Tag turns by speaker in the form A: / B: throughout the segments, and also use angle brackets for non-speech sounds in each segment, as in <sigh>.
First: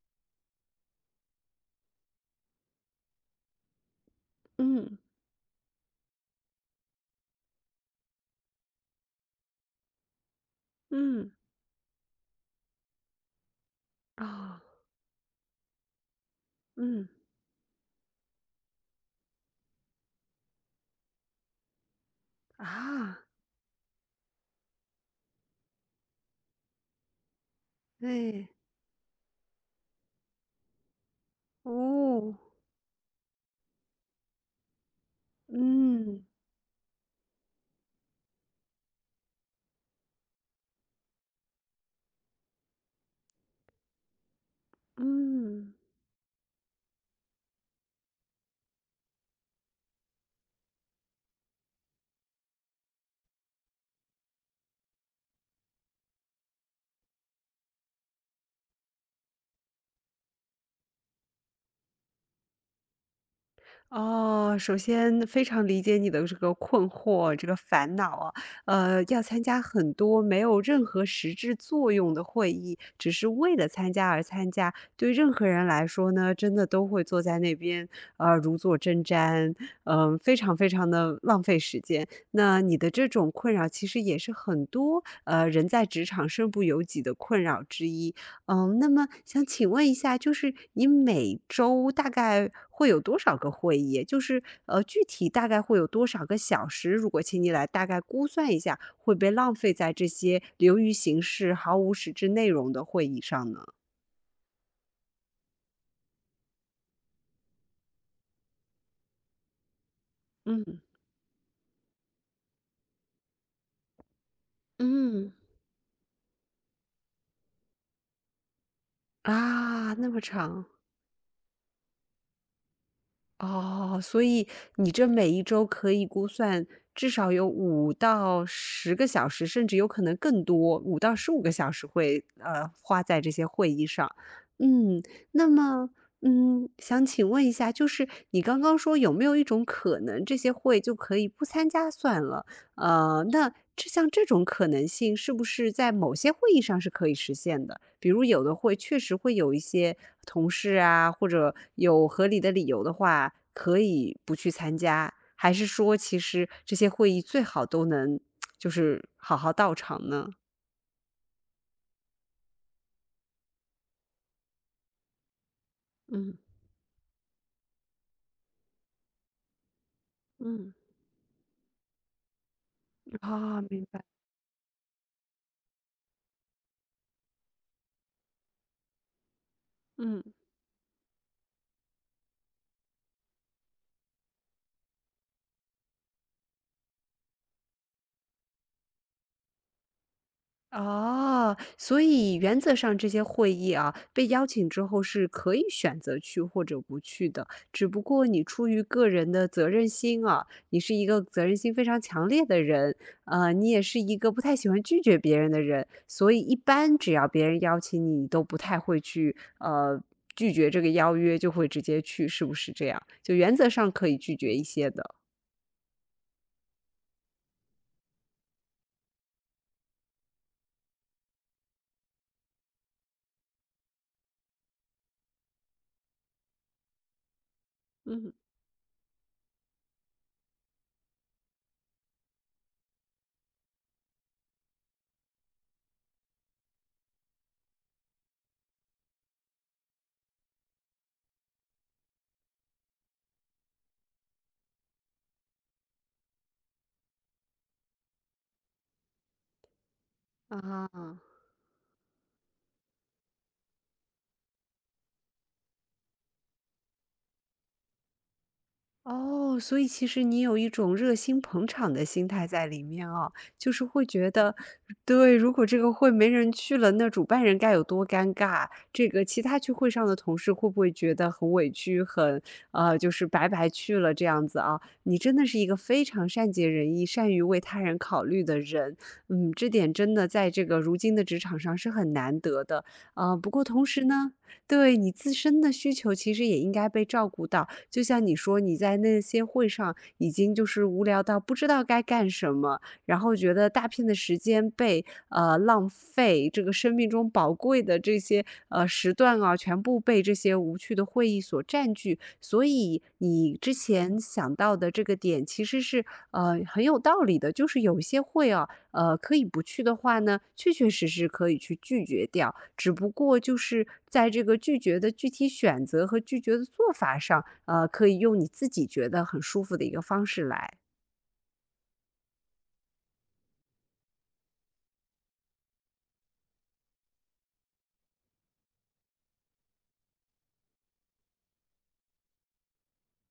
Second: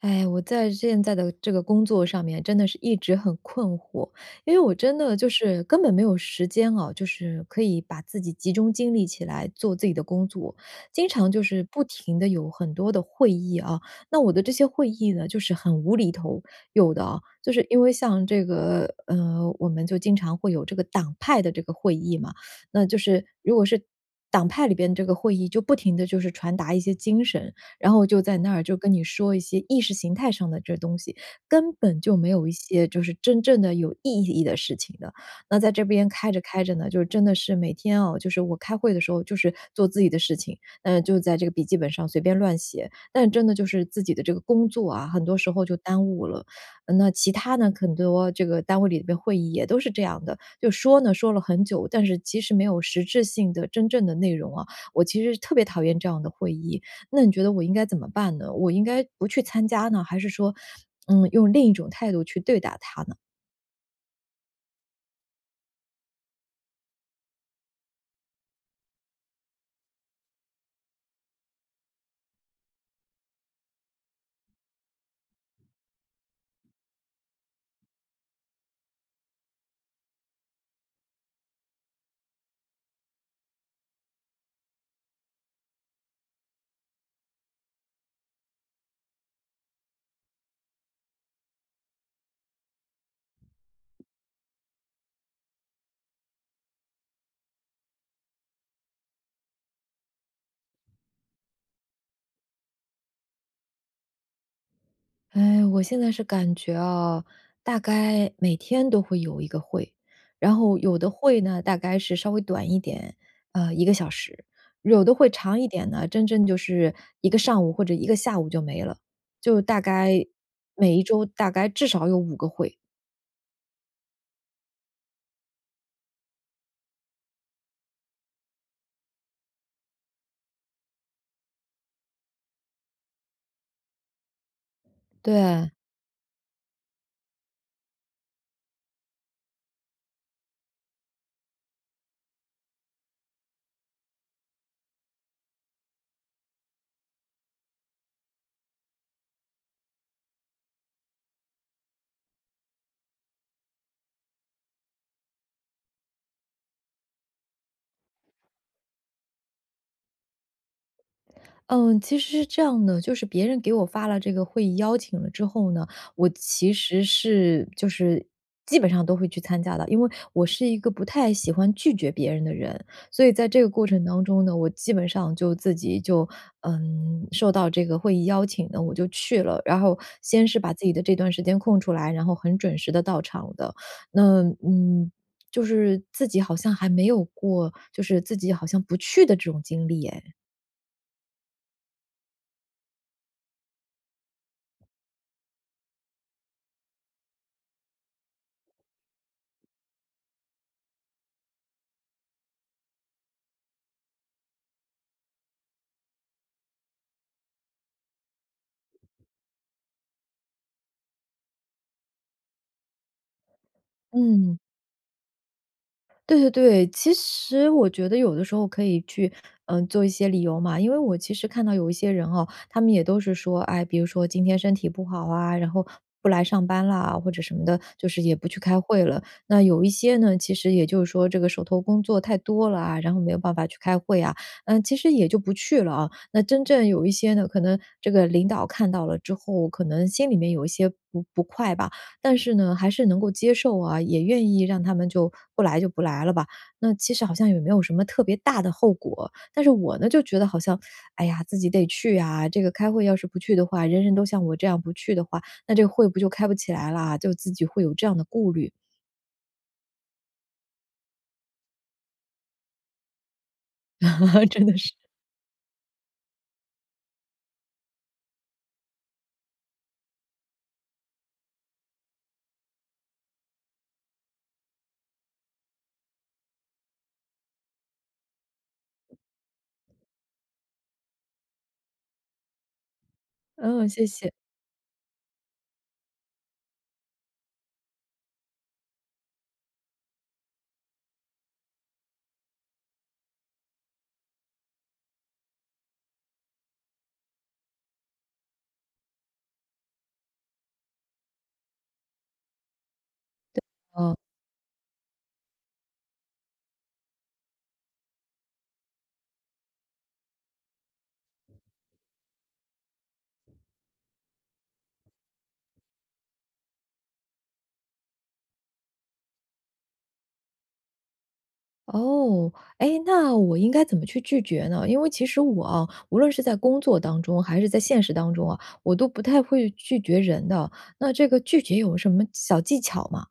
A: 哎，我在现在的这个工作上面真的是一直很困惑，因为我真
B: 嗯，
A: 的就是根本没有时间啊，就是可以把自己集中精力起来做自己的工作，经
B: 嗯，
A: 常就是不停的有很多的会议啊。那我的这
B: 啊，
A: 些会议呢，就是很无厘头，有的
B: 嗯，
A: 啊，就是因为像这个我们就经常会有这个党派的这个会议嘛，那就
B: 啊，
A: 是如果是。党派里边这个会议就不停的就是传达一些精神，然后就在
B: 哎，
A: 那儿就跟你说一些意识形态上的这东西，根本就没
B: 哦，
A: 有一些就是真正的有意义的事情的。那在这边
B: 嗯，
A: 开着开着呢，就真的是每天就是我开会的时候就是做自己的事情，就在这个笔记本上随便乱写，但真的就是自己的这个工作啊，很多时候
B: 嗯。
A: 就耽误了。那其他呢，很多这个单位里边会议也都是这样的，就说呢说了很久，但是其实没有实质性的真正的内容啊。我其实特别讨厌这样的会议，那你觉得我应该怎么办呢？我应该不去参加呢，还是说，用另一种态度去对待他呢？
B: 哦，首先非常理解你的这个困惑、这个烦恼啊，要参加很多没有任何实质作用的会议，只是为了参加而参加，对任何人来说呢，真的都会坐在那边，如坐针毡，非常非常的浪费时间。那你的这种困扰，其实也是很多人在职场身不由己的困扰之一。嗯，那么想请问一下，就是你每周大概会有多少个会议？就是具体大概会有多少个小时？如果请你来大概估算一下，会被浪费在这些流于形式、毫无实质内容的会议上呢？
A: 哎，我现在是感觉啊，大概每天都会有1个会，然后
B: 嗯，
A: 有的会呢，大概是稍微短一点，1个小时，有的会
B: 嗯，
A: 长一点呢，真正就是1个上午或者1个下午就没了，就大
B: 啊，那么
A: 概
B: 长。
A: 每一周大概至少有5个会，
B: 哦，所以你这每一周可以估算至少有5到10个小时，甚至有可能更多5到15个小时会，花在这些会议上。嗯，那
A: 对。
B: 么，想请问一下，就是你刚刚说有没有一种可能，这些会就可以不参加算了？那这像这种可能性是不是在某些会议上是可以实现的？比如有的会确实会有一些同事啊，或者有合理的理由的话，可以不去参加，还是说其实这些会议最好都能就是好好到场呢？
A: 嗯，其实是这样的，就是别人给我发了这个会议邀请了之后呢，我
B: 嗯
A: 其实是就是基本上都会去参加的，因为我是
B: 嗯，
A: 一个不太喜欢拒绝别人的人，所以在这
B: 啊，
A: 个
B: 明
A: 过
B: 白，
A: 程当中呢，我基本上就自己就受到这个会议邀请呢，我就去了，然后
B: 嗯。
A: 先是把自己的这段时间空出来，然后很准时的到场的，那嗯。就是自己好像还没有过，就是自己好像不去的这种经历，哎，
B: 哦，所以原则上这些会议啊，被邀请之后是可以选择去或者不去的，只不过你出于个人的责任心啊，你是一个责任心非常强烈的人，你也是一个不太喜欢拒绝别人的人，所以一般只要别人邀请你，你都不太会去拒绝这个邀约，就会直接去，是不是这样？就原则上可以拒绝
A: 嗯。
B: 一些的。
A: 对对对，其实我觉得有的时候可以去，做一些理由嘛，因为我其实看到有一些人哦，他们也都是说，哎，比如说今天身体不好啊，然后不来上班啦，或者什么的，就是
B: 嗯。
A: 也不去开会了。那有一些呢，其实也就是说这个手头工作太多了啊，然后没有办法去开会啊，其实也就不去了啊。那真正有一些呢，可能这个领导看到了之后，可能心里面有一些不快吧，但是呢，还是能够接受啊，也愿意让他们就不来就不来了吧。那其实好像也没有什么特别大的后果，但是我呢就觉得好像，
B: 啊，
A: 哎呀，自己得去啊，这个开会要是不去的话，人人都像我这样不去的话，那这个会不就开不起来啦，就自己会有这样的顾虑，
B: 哦，所以其实你有一种热心捧场的心态在里面啊，就是会觉
A: <laughs>
B: 得，
A: 真的是，
B: 对，如果这个会没人去了，那主办人该有多尴尬？这个其他去会上的同事会不会觉得很委屈，很就是白白去了这样子啊？你真的是一个非常善解人意、善于为他人考虑的人，嗯，这点真的在这个如今的职场上是很难得的啊，不过同
A: 嗯，
B: 时
A: 谢
B: 呢，
A: 谢，
B: 对你自身的需求其实也应该被照顾到。就像你说，你在那些会上已经就是无聊到不知道该干什么，然后觉得大片的时间被浪费，这个生命中宝贵的这些时段啊，全部被这些无趣的会议所占据。所以你之
A: 嗯。
B: 前想到的这个点其实是很有道理的，就是有一些会啊，可以不去的话呢，确确实实可以去拒绝掉。只不过就是在这个拒绝的具体选择和拒绝的做法上，可以用你自己觉得很舒服的一个方式来。
A: 哦，哎，那我应该怎么去拒绝呢？因为其实我啊，无论是在工作当中还是在现实当中啊，我都不太会拒绝人的。那这个拒绝有什么小技巧吗？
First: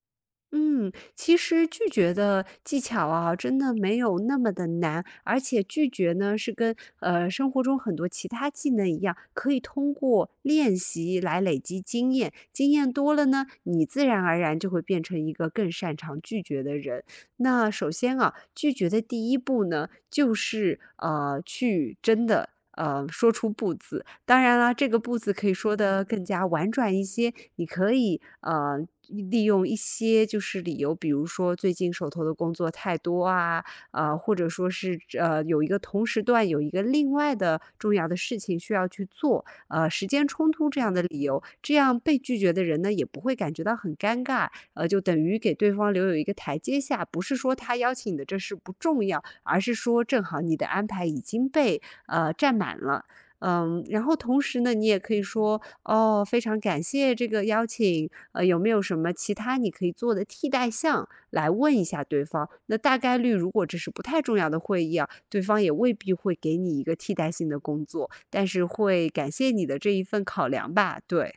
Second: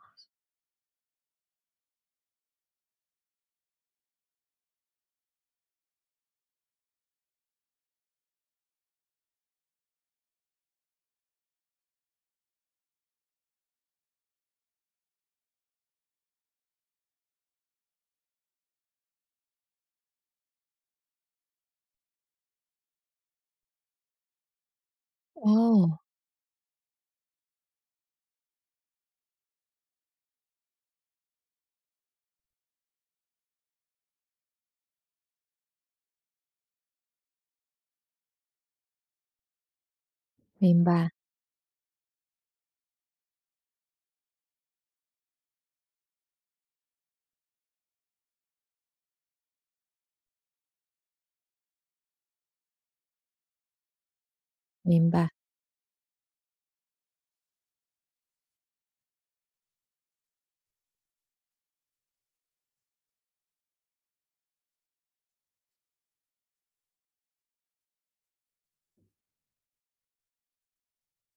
B: 嗯，其实拒绝的技巧啊，真的没有那么的难，而且拒绝呢是跟生活中很多其他技能一样，可以通过练习来累积经验，经验多了呢，你自然而然就会变成一个更擅长拒绝的人。那首先啊，拒绝的第一步呢，就是去真的。说出"不"字，当然了，这个步子可以说
A: 哦，
B: 的更加婉转一些，你可以利用一些就是理由，比如说最近手头的工作太多啊，或者说是有一个同时段有一个另外的重要的事情需要去做，时间冲突这
A: 明
B: 样的
A: 白，
B: 理由，这样被拒绝的人呢也不会感觉到很尴尬，就等于给对方留有一个台阶下，不是说他邀请你的这事不重要，而是说正好你的安排已经被占满了，嗯，然后同时呢，你也
A: 明
B: 可以
A: 白。
B: 说，哦，非常感谢这个邀请，有没有什么其他你可以做的替代项，来问一下对方。那大概率，如果这是不太重要的会议啊，对方也未必会给你一个替代性的工作，但是会感谢你的这一份考量吧，对。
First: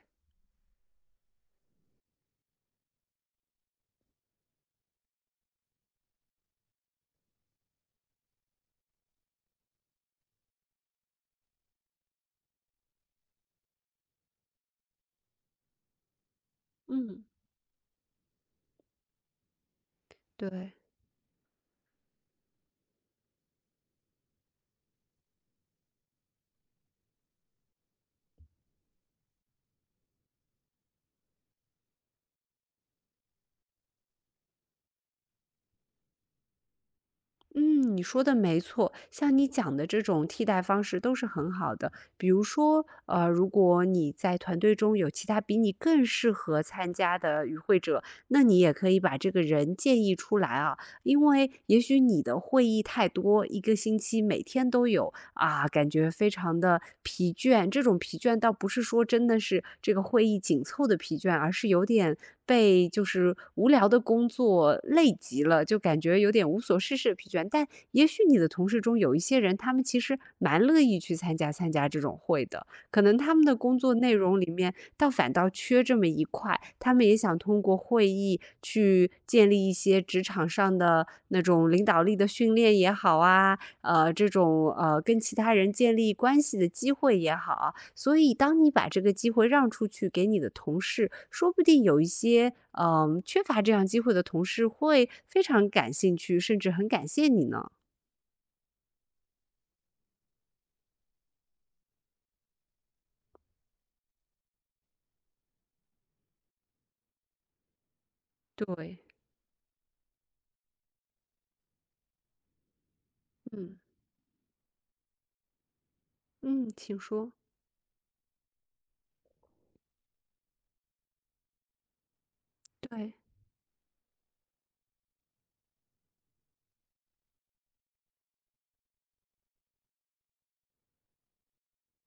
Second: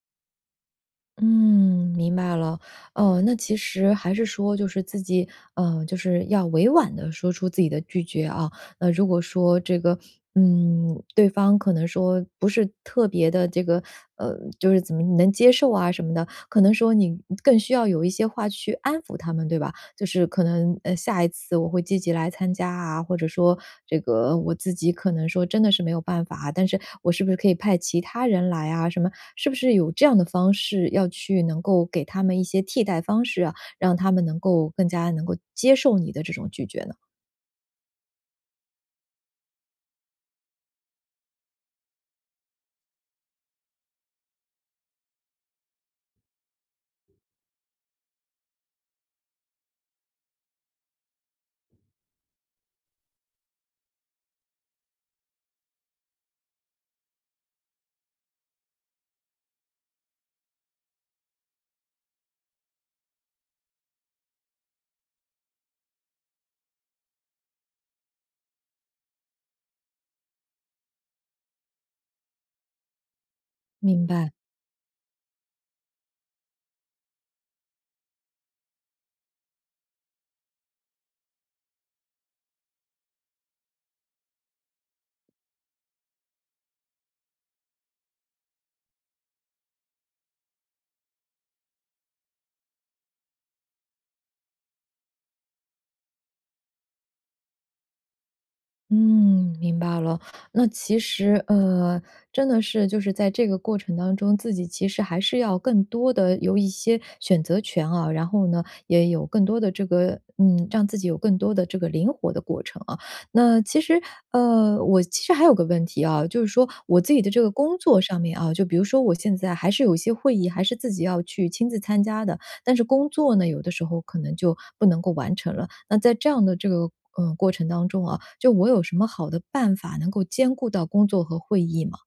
A: 嗯，明白了。哦，那其实还是说，就是自己，就是要委婉的说出自己的拒绝啊。那如果说这个，对方可能说不是特别的这个，就是怎么能接受啊什么的，可能说你
B: 嗯，
A: 更需要有一些话去安抚他们，对吧？就是可
B: 对。
A: 能下一次我会积极来参加啊，或者说这个我自己可能说真的是没有办法啊，但是我是不是可以派其他人来啊？什么是不是有这样的方式要去能够给他们一些替代方式啊，让他们能够更加能够接受你的这种拒绝呢？
B: 嗯，你说的没错，像你讲的这种替代方式都是很好的。比如说，如果你在团队中有其他比你更适合参加的与会者，那你也可以把这个人建议出来啊。因为也许你的会议太多，一个星期每天都有，啊，感觉非常的疲倦。这种疲倦倒不是说真的是这个会议紧凑的疲倦，而是有点被就是无聊的工作累极了，就感觉有点无所事事的疲倦。但也许你的同事中有一些人，他们其实蛮乐意去参加参加这种会的，可能他们的工作
A: 明
B: 内
A: 白。
B: 容里面倒反倒缺这么一块，他们也想通过会议去建立一些职场上的那种领导力的训练也好啊，这种跟其他人建立关系的机会也好啊。所以当你把这个机会让出去给你的同事，说不定有一些缺乏这样机会的同事会非常感兴趣，甚至很感谢你呢。
A: 嗯，明白了。那其实，真的是就是在这个过程当中，自己其实还是要更多的有一些选择权啊，然后呢，
B: 对，
A: 也有更多的这个，让自己有更多的这个灵活的过程啊。那
B: 嗯
A: 其实，我其实还有个问题啊，就是说
B: 嗯，请
A: 我自己的
B: 说。
A: 这个工作上面啊，就比如说我现在还是有一些会议，还是自己要去亲自参加的。但是工
B: 对，
A: 作呢，有的时候可能就不能够完成了。那在这样的这个过程当中啊，就我有什么好的办法能够兼顾到工作和会议吗？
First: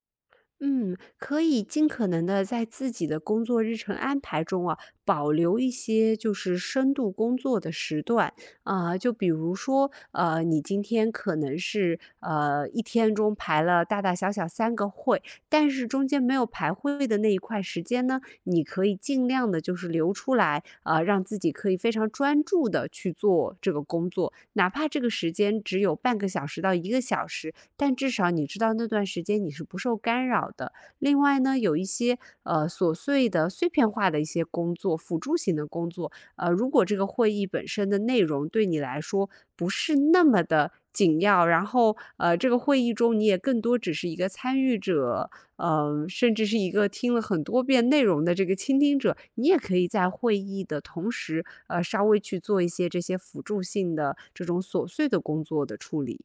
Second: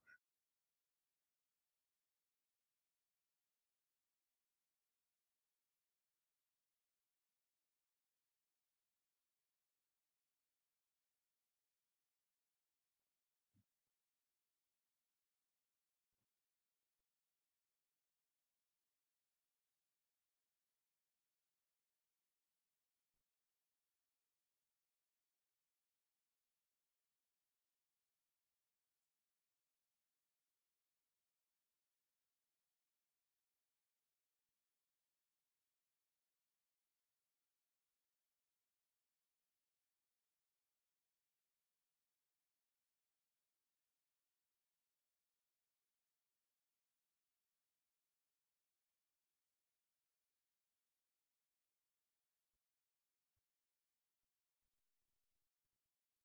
B: 嗯，可以尽可能的在自己的工作日程安排中啊，保留一些就是深度工作的时段啊、就比如说，你今天可能是一天中排了大大小小3个会，但是中间没有排会的那一块时间呢，你可以尽量的就是留出来，让自己可以非常专注的去做这个工作，哪怕这个时间只有半个小时到1个小时，但至少你知道那段时间你是不受干扰的。另外呢，有一些琐碎的、碎片化的一些工作，辅助型的工作，如果这个会议本身的内容对你来说不是那么的紧要，然后这个会议中你也更多只是一个参与者，甚至是一个听了很多遍内容的这个倾听者，你也可以在会议的同时，稍微去做一些这些辅助性的这种琐碎的工作的处理。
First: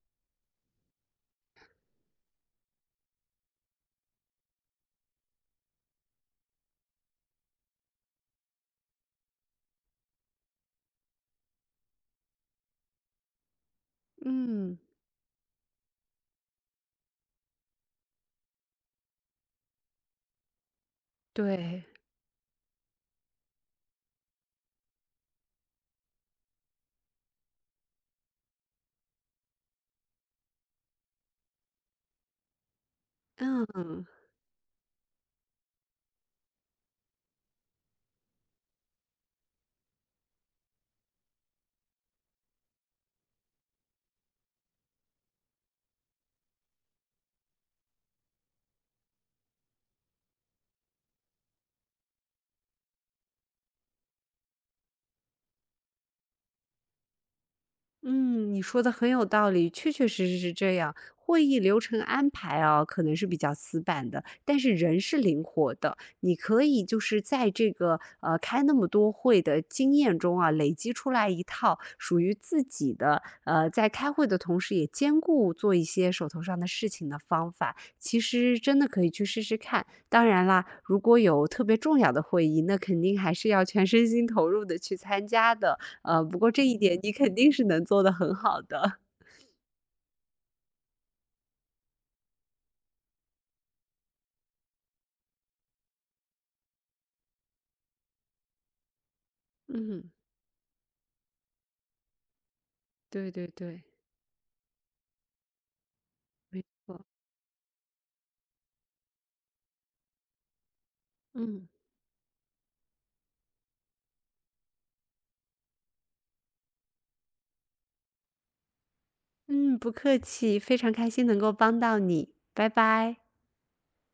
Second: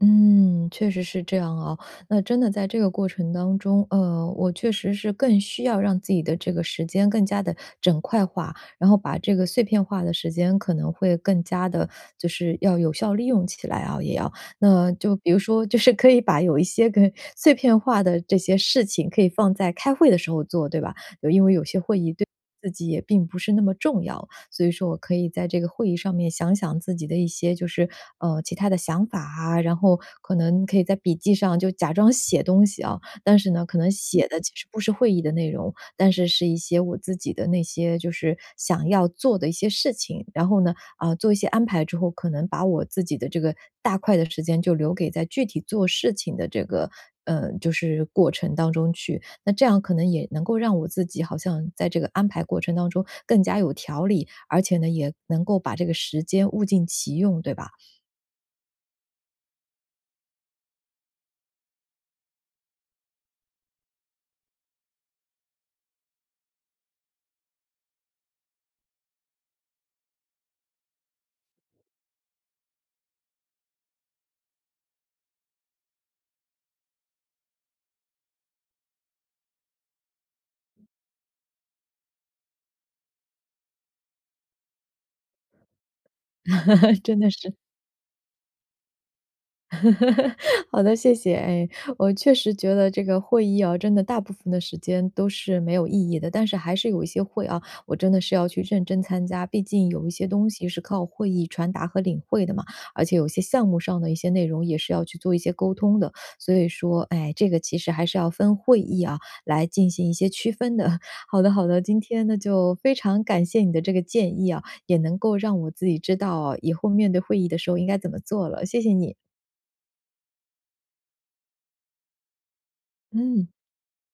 A: 嗯，确实是这样啊。那真的在这个过程当中，我确实是更需要让自己的这个时间更加的整块化，然后把这个碎片化的时间可能会更加的，就是要有效利用起来啊，也要。
B: 嗯，
A: 那就比如说，就是可以把有一些个碎片化的这些事情可以放在开会的时候做，对吧？就因为有些
B: 对，
A: 会议对自己也并不是那么重要，所以说我可以在这个会议上面想想自己的一些就是其他的想法啊，然后可能可以在笔记上就假装写东西啊，但是呢，可能
B: 嗯
A: 写的其实不是会议的内容，但是是一些我自己的那些就是想要做的一些事情，然后呢，啊、做一些安排之后，可能把我自己的这个大块的时间就留给在具体做事情的这个就是过程当中去。那这样可能也能够让我自己好像在这个安排过程当中更加有条理，而且呢，也能够把这个时间物尽其用，对吧？
B: 嗯，你说的很有道理，确确实实是这样。会议流程安排啊，可能是比较死板的，但是人是灵活的。你可以就是在这个开那么多会的经验中啊，累积出来一套属于自己的在开会的同时也兼顾做一些手头上的事情的方法。其实真的可以去试试看。当然啦，如果有特别重要的会议，那肯定还是要全身心投入的去参加的。不过这一点
A: <laughs>
B: 你
A: 真的
B: 肯定
A: 是。
B: 是能做得很好的。
A: <laughs> 好的，谢谢。哎，我确实觉得这个会议啊，真的大部分的时间都是没有意义的，但是还是有一些会啊，我真的是要去认真参加，毕
B: <laughs>
A: 竟有
B: 嗯，
A: 一些东西是靠会议传达和领会的嘛，而且有
B: 对
A: 些
B: 对
A: 项目
B: 对，
A: 上的一些内容也是要去做一些沟通的，所
B: 没
A: 以说，
B: 错，
A: 哎，这个其实还是要分会议啊来进行一些区分的。<laughs> 好的，好
B: 嗯。
A: 的，今天呢就非常感谢你的这个建议啊，也能够让我自己知道啊以后面对会议的时候应该怎么做了，谢谢你。
B: 嗯，不客气，非常开心能够帮到你，拜拜。
A: 嗯。